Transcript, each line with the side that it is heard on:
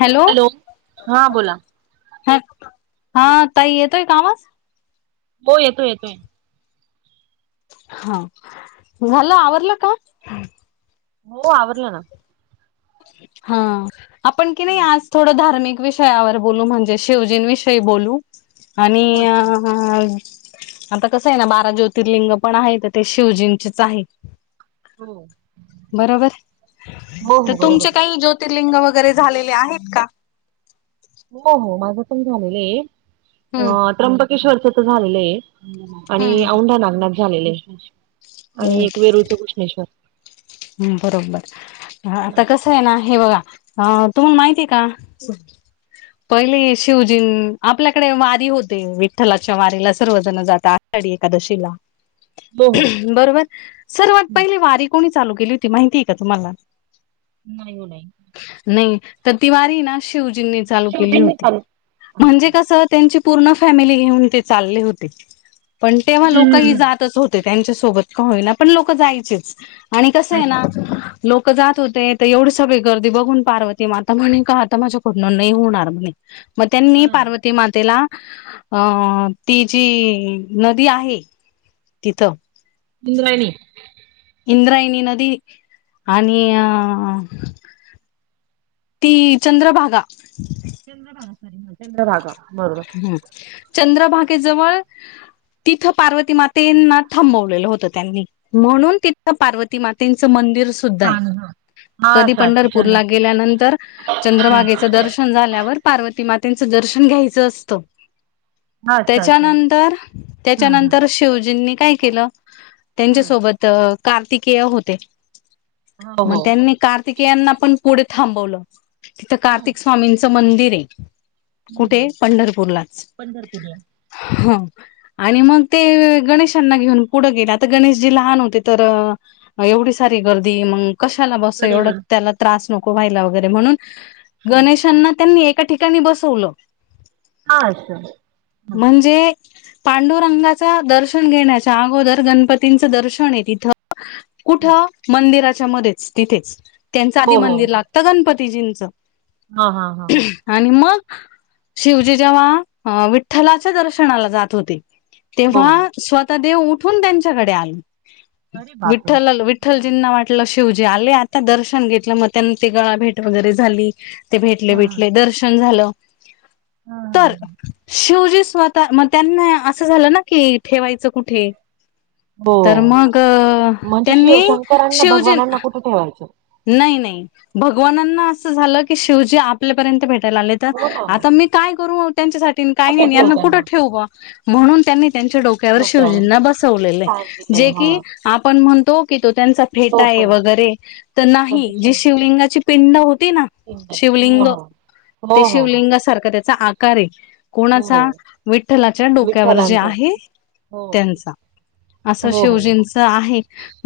left: Hello!
right: हा बोला
left: हं हां ताई येतोय का आवाज?
right: हो येतोय येतोय.
left: हां, झालं आवरलं काम?
right: हो आवरलं ना.
left: हां, आपण की नाही आज थोडं धार्मिक विषयावर बोलू, म्हणजे शिवजीनं विषयी बोलू. आणि
right: हो
left: अ
right: अच्छा अच्छा
left: आता कसं आहे ना, बारा ज्योतिर्लिंग पण आहे ते शिवजींचेच आहे
right: हो.
left: बरोबर.
right: हो
left: तर
right: हो
left: तुमचे
right: बरोबर
left: काही ज्योतिर्लिंग वगैरे झालेले आहेत का?
right: हो हो माझं पण झालेलं आहे
left: हम्म
right: अ त्र्यंबकेश्वरचं तर झालेले आहे आणि
left: हम्म
right: औंढा नागनाथ झालेले आहे, आणि एक वेरूळचं कृष्णेश्वर.
left: हम्म बरोबर. अ आता कसं आहे ना हे बघा, अ तुम्हाला माहितीय का? पहिले शिवजीनं, आपल्याकडे वारी होते, विठ्ठलाच्या वारीला सर्व जणं जातात आषाडी एकादशीला,
right: हो हो
left: बरोबर, सर्वात पहिले वारी कोणी चा चालू केली होती माहितीये का तुम्हाला?
right: नाही हो नाही.
left: नाही, तर ति वारी ना शिवजींनी चालू केली
right: शिवजींनी
left: होती, म्हणजे कसं त्यांची पूर्ण फॅमिली घेऊन ते चालले होते, पण तेव्हा लोकंही
right: हम्म
left: जातच होत ते त्यांच्या सोबत का होईना, पण लोकं जायचेच, आणि कसंय
right: अच्छा
left: ना लोकं जात होते तर एवढे सगळे गर्दी बघून पारवती माता आता म्हणे, का आता माझ्या कडनं नाही होणार म्हणे. मग त्यांनी
right: हम्म
left: पारवती ती मातेला, अ ती जी नदी आहे तिथं
right: इंद्रायणी
left: इंद्रायणी नदी आणि अ ती चंद्रभागा.
right: चंद्रभागा चंद्रभागा बरोबर.
left: [unintelligible] चंद्रभागेजवळ तिथं पार्वती मातेंना थांबवलेलं होतं त्यांनी. म्हणून तिथं पार्वती मातेंचं मंदिर सुद्धा हाय.
right: तान हा हा
left: कधी
right: असं असं चंद्र
left: पंढरपूरला गेल्यानंतर, चंद्रभागेचं दर्शन झाल्यावर पार्वती मातेंच दर्शन घ्यायचं असतं.
right: हा असं असं
left: त्याच्यानंतर
right: हा हा
left: त्याच्यानंतर शिवजींनी काय केलं
right: हम्म
left: त्यांच्यासोबत कार्तिकेय होते.
right: हो
left: मग
right: हो
left: त्यांनी कार्तिकेयांना पण पुढे थांबवलं, तिथं
right: हम्म
left: कार्तिक स्वामींच मंदिर हे. ते
right: हम्म
left: पंढरपूरलाच,
right: पंढरपूरला
left: हं. आणि मग ते गणेशांना घेऊन पुढं गेले, आता गणेशजी लहान होते तर ह एवढी सारी गर्दी मंग कशाला बस एवढं
right: कडेवर.
left: त्याला त्रास नको व्हायला वगैरे म्हणून,
right: हं.
left: गणेशांना त्यांनी एका ठिकाणी बसवलं.
right: हां असं.
left: म्हणजे पांडुरंगाच दर्शन घेण्याच्या अगोदर, गणपतींचं दर्शन आहे तिथं कुठं मंदिराच्या मध्येच तिथेच. त्यांचं
right: हो
left: आधी मंदिर लाग त गणपतीजींचं.
right: हां हां हां.
left: आणि मग शिवजी जेव्हा अ वि ठ्ठलाच्या दर्शनाला जात होते,
right: हो हो
left: तेव्हा स्वतः देेव उठून त्यांच्याकडे आले.
right: अरे बापरे!
left: विठ्ठलाल विठ्ठलजींना वाट लं शिवजी आले आता दर्शन घेतलं, मग त्यां ते गळा भेट वगैरे झाली. ते भेटले
right: हम्म
left: बिटले, दर्शन झालं. तर
right: हम्म
left: शिवजी स्वतः म त्यांना असं झालं ना की ठेवायचं कुठे?
right: हो
left: तर मग
right: म्हणजे शिव
left: त्यांनी
right: शंकरांना भगवानांना
left: शिवजींना
right: कुठे ठेवायचं?
left: नाही नाही भगवानांना असं झालं की, शिवजी आपल्यापर्यंत भेटायला आले तर.
right: हो ना
left: आता मी काय करू त्यांच्यासाठीन काय
right: कुठे
left: नाही आणि
right: ठेवू
left: यांना कुठे
right: त्यांना
left: ठेवू बुवा? म्हणून त्यांनी त्यांच्या डो क्यावर
right: डोक्यावर
left: शिवजींना बसवलेलं
right: सांज
left: हाय.
right: दिले
left: जे
right: हो
left: की आपण म्हणतो की तो त्यांचा
right: तो
left: फेटा हाय
right: पण
left: वगैरे तर नाही जी शिवलिंगाची पिंड होती ना,
right: हो हो
left: शिवलिंग ते
right: हो हो हो
left: शिवलिंग सारखा त्याचा आकार हे.
right: हो
left: कोणाचा? विठ्ठलाच्या डोक्यावर जे
right: विठ्ठलांच हो
left: आहे
right: हो
left: त्यांचा. असं
right: हो
left: शिवजींच आहे.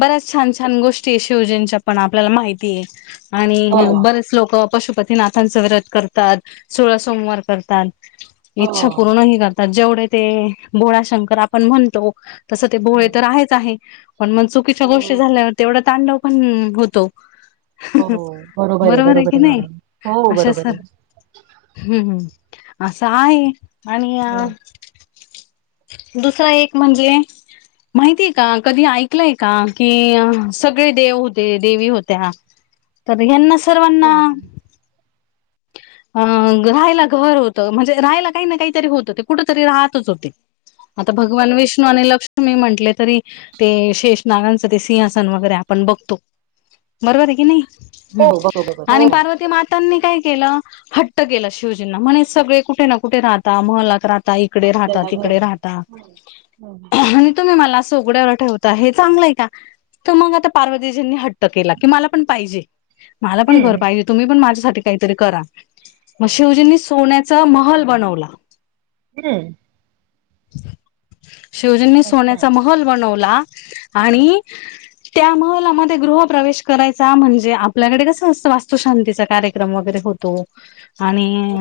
left: बऱ्याच छान छान गोष्टी हे शिवजींच्या पण आपल्याला माहिती आहे. आणि
right: हो
left: हं
right: हो
left: बर चं लोक पशुपतीनाथांच व्रत करतात, सोळा सोमवार करतात. इच्छा पूर्णही करतात. जेवढे ते भोळाशंकर आपण म्हणतो तसं ते भोळे
right: हो
left: तर आहेच आहे. पण मग चुकीच्या गोष्टी झाल्यावर तेवढा तांडव पण होतो
right: हो
left: बरोबर आहे की नाही
right: मॅडम हो
left: अशा
right: बरोबर
left: सर
right: आहे
left: हम्म हम्म असं आहे आणि आणि,
right: हं.
left: दुसरा एक म्हणजे, माहितीये का कधी ऐकलंय का की सगळे देव, ते देवी होत्या तर ह्यांना सर्वांना,
right: हो हो.
left: [unintelligible] अं राहायला घर होत म्हणजे राहायला काही ना काहीतरी होतं ते कुठं तरी राहतच होते. आता भगवान विष्णू आणि लक्ष्मी म्हटले तरी, ते शेष नागांचं ते सिंहासन वगैरे आपण बघतो. बरोबर आहे की
right: हो
left: नाही
right: बरोबर हो
left: आणि पार्वती मात तानी काय केलं हट्ट केला शिवजींना म्हणे सगळे कुठे ना कुठे राहता महलात राहता, ताई इकडे राहता
right: आपल्याला घर
left: तिकडे राहता
right: हम्म
left: आण तुम्ही मला असं उघड्यावर ठेवता हे चांगल आहे का मग आता पार्वतीजीनी हट ट केला की मला पण पाहिजे मला पण घर
right: हम्म
left: पाहिजे तुम्ही पण माझ्यासाठी काहीतरी करा. मग
right: बरा
left: शिवजींनी सोन्याचा महल बनवला.
right: हम्
left: शिवजींनी
right: अच्छा
left: सोन्याचा महल बनवला
right: हा
left: आणि, त्या महला म ते गृह प्रवेश करायचा म्हणजे आपल्याकडे कसं असं वास्तुशांतीचा कार्यक्रम वगैरे होतो. आणि,
right: हो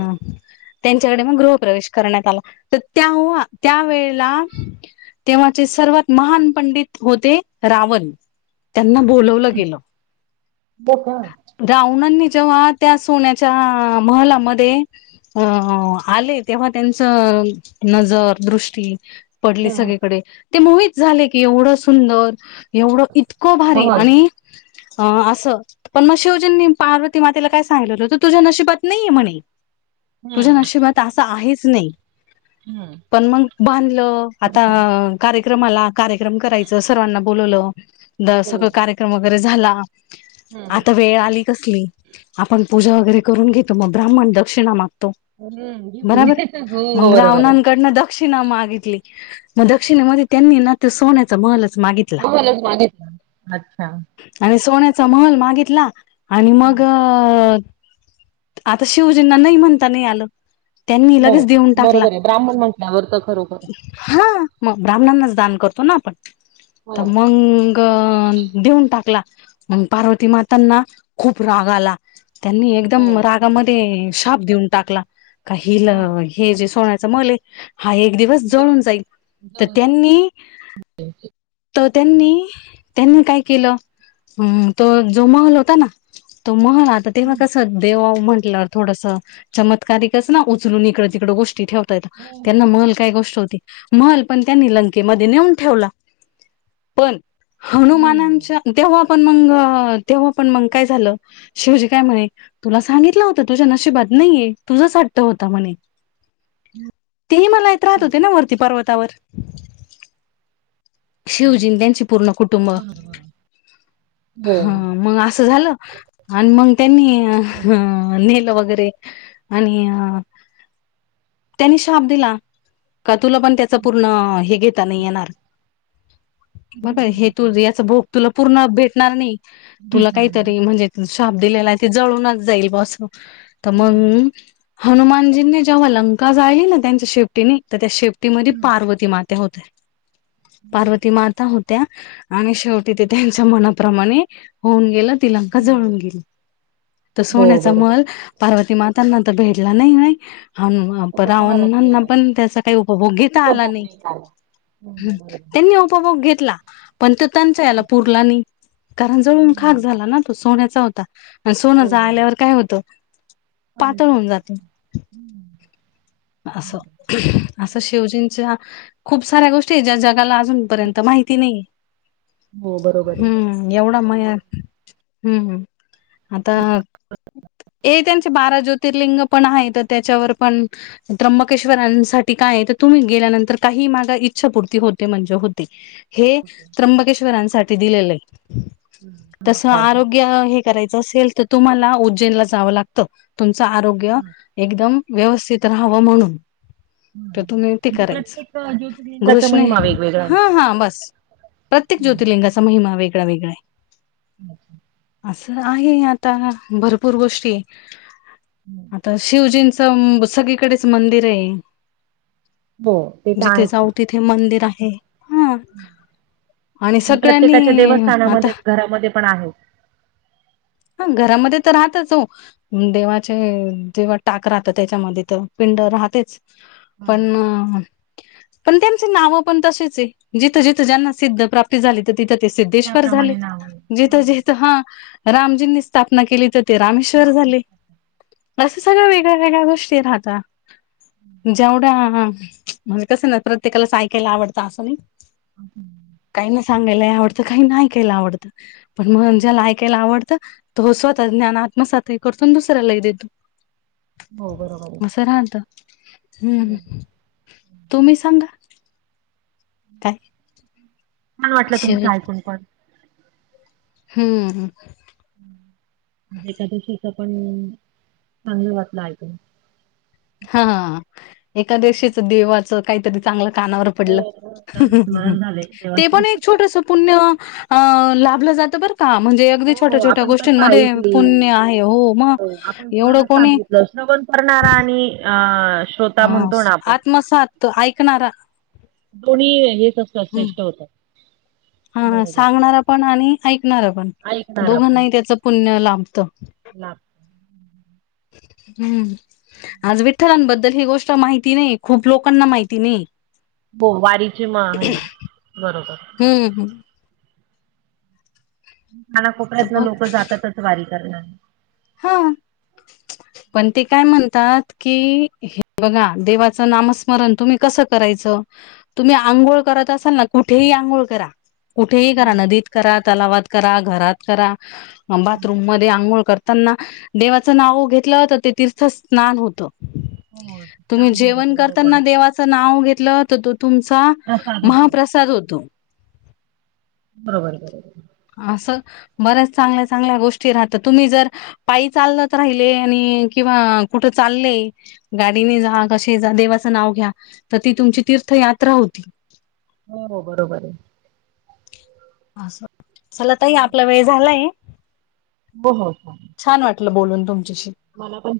left: त्यांच्याकडे मग गृह प्रवेश करण्यात आला तर त्यावहा त्यावेेळेला. तेव्हाचे सर्वात महान पंडित होते रावण. त्यांना बोलवलं गेलं. रावणांनी जेव्हा त्या सोन्याच्या महलामध्ये, अ ह आले तेव्हा त्यांचं नजर दृष्टी, पडली
right: हम्म
left: सगळीकडे ते मोहीत झाले की एवढं सुंदर एवढं इतकं भारी
right: हम्म
left: आणि, हा आस. पण मग शिवजींनी पार्वती मातेला काय सांगितलं होतं तो तुझ्या नशीबात नाहीये म्हणे. तुझ्या नशिबात असं आहेच नाही
right: हम्म
left: पण मग, बांधलं आता कार्यक्रमाला कार्यक्रम करायचं सर्वांना बोलवलं. दशक
right: हो
left: सगळं कार्यक्रम वगैरे झाला
right: हम्म
left: आता वेळ आली कसली. आपण पूजा वगैरे करून घेतो मग ब्राह्मण दक्षिणा मागतो.
right: हम्म हम्म
left: बराबर
right: घेतले हो
left: मंग
right: बरोबर आहे
left: रावणाकडंन द क्षिणा मागितली मग दक्षिणेमध्ये त्यांनी ना तो सोन्याचा महलच मागितला.
right: [inaudible] मागितला. अच्छा,
left: आणि सोन्याचा महल मागितला आणि मग, अ आता शिवजींना नाही म्हणता नाही आलं. त्यांनी
right: हो
left: लगेच देऊन टाकला
right: बरोबर आहे ब्राह्मण म्हटल्यावर तर खरोखर,
left: हा मग ब्राह्मणांनाच दान करतो ना आपण
right: हो
left: तर मंग. कण देऊन टाकला मग पार्वती मातांना खूप राग आला. त्यांनी
right: हो
left: एकदम रागामध्ये श्राप देऊन टाकला का
right: हा
left: हिलं हे जे सोन्याच महल आहे हा एक दिवस
right: जाऊ.
left: जळून जाईल तर त्यांनी, तर त्यांनी, त्यांनी काय केलं तो जो महल होता ना तो महलात, तर तेव्हा कस देवावर म्हटल्यावर थोडस चमत्कारिकच ना उचलून इकड तिकडं गोष्टी ठेवा त्यांना महल काय गोष्ट होती महल पण त्यांनी लंकेमध्ये नेऊन ठेवला पण
right: हम्म
left: हनुमानांच्या तेव्हा पण मंग, तेव्हा पण मंग काय झालं शिवजी काय म्हणे तुला सांगितलं होतं तुझ्या नशिबात नाहीये तुझाच हट्ट होता म्हणे.
right: [inaudible]
left: ते हिमालयात राहत होते ना वरती पर्वतावर.
right: हम्म.
left: शिवजी न त्यांचे पूर्ण कुटुंब
right: बरोबर बरोबर हो
left: हा मग असं झालं. आण मग त्यांनी
right: हो
left: हं नेलं वगैरे आणि अ त्यांनी शाप दिला का तुला पण त्याच पूर्ण हे घेता नाही येणार म काय हे तू याच भोग तुला पूर्ण भेटणार नाही तुला
right: घेतणार नाही
left: काहीतरी म्हणजे शाप दिलेला आहे ते जळूनच जाईल बा स तर
right: हो
left: मंग हनुमानजींनी जेव्हा लंका जाळली ना त्यांच्या शेपटीने तर त्या शेपटीमध्ये
right: हम्म
left: पार्वती ती मात्या होत्या.
right: हो
left: पार्वती माता होत्या आणि शेवटी ते त्यांच्या मनाप्रमाणे होऊन गेलं ति लंका जळून
right: झालं
left: गेली तर
right: हो
left: सोन्याचा
right: बरोबर
left: महल पार्वती मातांना तर भेटला नाही नाही हान प
right: कोणालाच
left: रावणणांना
right: मिळाला
left: पण त्याचा काही उपभोग घेता आला
right: उपभोग
left: नाही.
right: आला. हम्म
left: नी उपभोग घेतला पण तो त्यांच्या याला पुरला नाही कारण जळून खाक झाला ना. तो सोन्याचा होता आण सोन
right: बरोबर.
left: जाळल्यावर काय होतं? पातळ होऊन जात
right: [unintelligible]
left: अस शिवजींच्या खूप साऱ्या गोष्टी आहे ज्या जगाला अजूनपर्यंत माहिती नाहिय.
right: हो बरोबरय.
left: एवढा महिना हम्म हम्म आता ये त्यांच बारा ज्योतिर्लिंग पण आहेत त्याच्यावर पण त्र्यंबकेश्वरांसाठी कायय तर तुम्ही गेल्यानंतर काही मागा इच्छापूर्ती होत होते म्हणजे होते हे त्र्यंबकेश्वरांसाठी दिलेलय. तस आरोग्य हे करायच असेल तर तुम्हाला उज्जैनला जावं लागत तुमचं आरोग्य एकदम व्यवस्थित राहावं म्हणून. तर तुम्ही ते
right: म्हणजे
left: करायच
right: प्रत्येक ज्योतिर्लिंगाचा
left: घृष्ण
right: महिमा वेगवेगळा
left: हां
right: आहे.
left: हां बस प्रत्येक ज्योतिर्लिंगाचा महिमा वेगळा वेगळाय.
right: अच्छा.
left: असं आहे आता भरपूर गोष्टी आता शिवजींचं सगळीकडेच मंदिर हे
right: हो ते तर
left: जिथे
right: आहेच.
left: जाऊ ति थे मंदिर आहे हा आणि
right: म्हणजे
left: सगळ्यांनी
right: प्रत्येकाच्या
left: आता
right: देवस्थानामध्ये घरामध्ये पण आहे.
left: हा घरामध्ये तर राहतच ओ. देवाचे जेव्हा टाक राहत त्याच्यामध्ये तर पिंड राहतेच. पण
right: हम्म.
left: पण त्यांचे नाव पण तसेचय जिथं जिथं ज्यांना सिद्ध प्राप्त झाली तर तिथं ते सिद्धेश्वर झाले
right: त्याप्रमाणे नाव आहे.
left: जिथं
right: हो.
left: जिथं हा रामजींनी स्थापना केली तर ते रामेश्वर झाले अस सगळ वेगळ्या वेगळ्या गोष्टी राहता. जेवढा म्हणजे कसं ना प्रत्येकालाच आयकाला आवडतं असं नाही.
right: [inaudible]
left: काही ना सांगायलाही आवडतं, काही ना एकायला आवडतं, पण मग ज्याला ऐकायला आवडतं तो स्वतः ज्ञान आत्मसात हि करतो न दुसऱ्यालाही देतो.
right: हो बरोबर आहे.
left: असं राहतं, हम्म, तुम्ही सांगा काय
right: छान वाटलं
left: शिव
right: तुमचं ऐकून पण.
left: हम्म्म हम्म.
right: एकादशीचं पण, चांगलं वाटलं ऐकुण.
left: हां ऽऽएकादिवशीचं देवाच काहीतरी चांगलं कानावर
right: हो
left: पडलं,
right: हो त्यांना स्मरण झालंय
left: ते
right: देवाचं.
left: पण एक छोटंसं पुण्य अ लाभलं जातं बरं का, म्हणजे एक अगदी छोट्या
right: हो
left: छोट्या
right: आपण कथा
left: गोष्टींमध्ये
right: ऐकली.
left: पुण्य आहे, हो मग, एवढं कोणी
right: तर श्रवण करणारा आणि अ श्रोता म्हणतो ना आपण
left: तो ऐकणारा
right: कोणी हेच असतात, श्रेष्ठ होतात.
left: हा
right: बरोबर
left: सांगणार पण आणि ऐकणार पण,
right: ऐकणार आपण
left: दोघांनाही त्याचं पुण्य लाभतं.
right: लाभ
left: हम्म. आज विठ्ठलांबद्दल ही गोष्ट माहिती नाहीय, खूप लोकांना माहिती नाहीये.
right: हो वारीचे माहे हे, बरोबर.
left: हम्म हम्म. तर
right: कानाकोपऱ्यातनं
left: बघ
right: लोकं जातातच वारी करणारे.
left: हां. पण ते काय म्हणतात की, हे बघा, देवाचं नामस्मरण तुम्ही कसं करायचं, तुम्ही आंघोळ करत असाल ना, कुठेही आंघोळ करा, कुठेही करा,
right: हं,
left: नदीत करा, तलावात करा, घरात करा, अ
right: हं.
left: बाथरूम मध्ये आंघोळ कर तांना देवाचं नाव घेतलं, तर ते तीर्थ स्नान होतं.
right: हो, छान होऊन जातं बरोबरच.
left: च नाव घेतलं, तर तो तुमचा
right: प्रसाद होतो.
left: महाप्रसाद होतो.
right: बरोबर बरोबर.
left: असं, बऱ्याच चांगल्या चांगल्या गोष्टी राहतं, तुम्ही जर पायी चालत राहिले, आणि किंवा कुठं चाल्ले गाडीने जा कसेही जा देवाचं नाव घ्या, तर ती तुमची तीर्थ यात्रा होती.
right: हो बरोबर आहे.
left: असं, चला ताई आपला वेळ झालाय.
right: हो हो हो,
left: छान वाटलं बोलून तुमच्याशी.
right: मला पण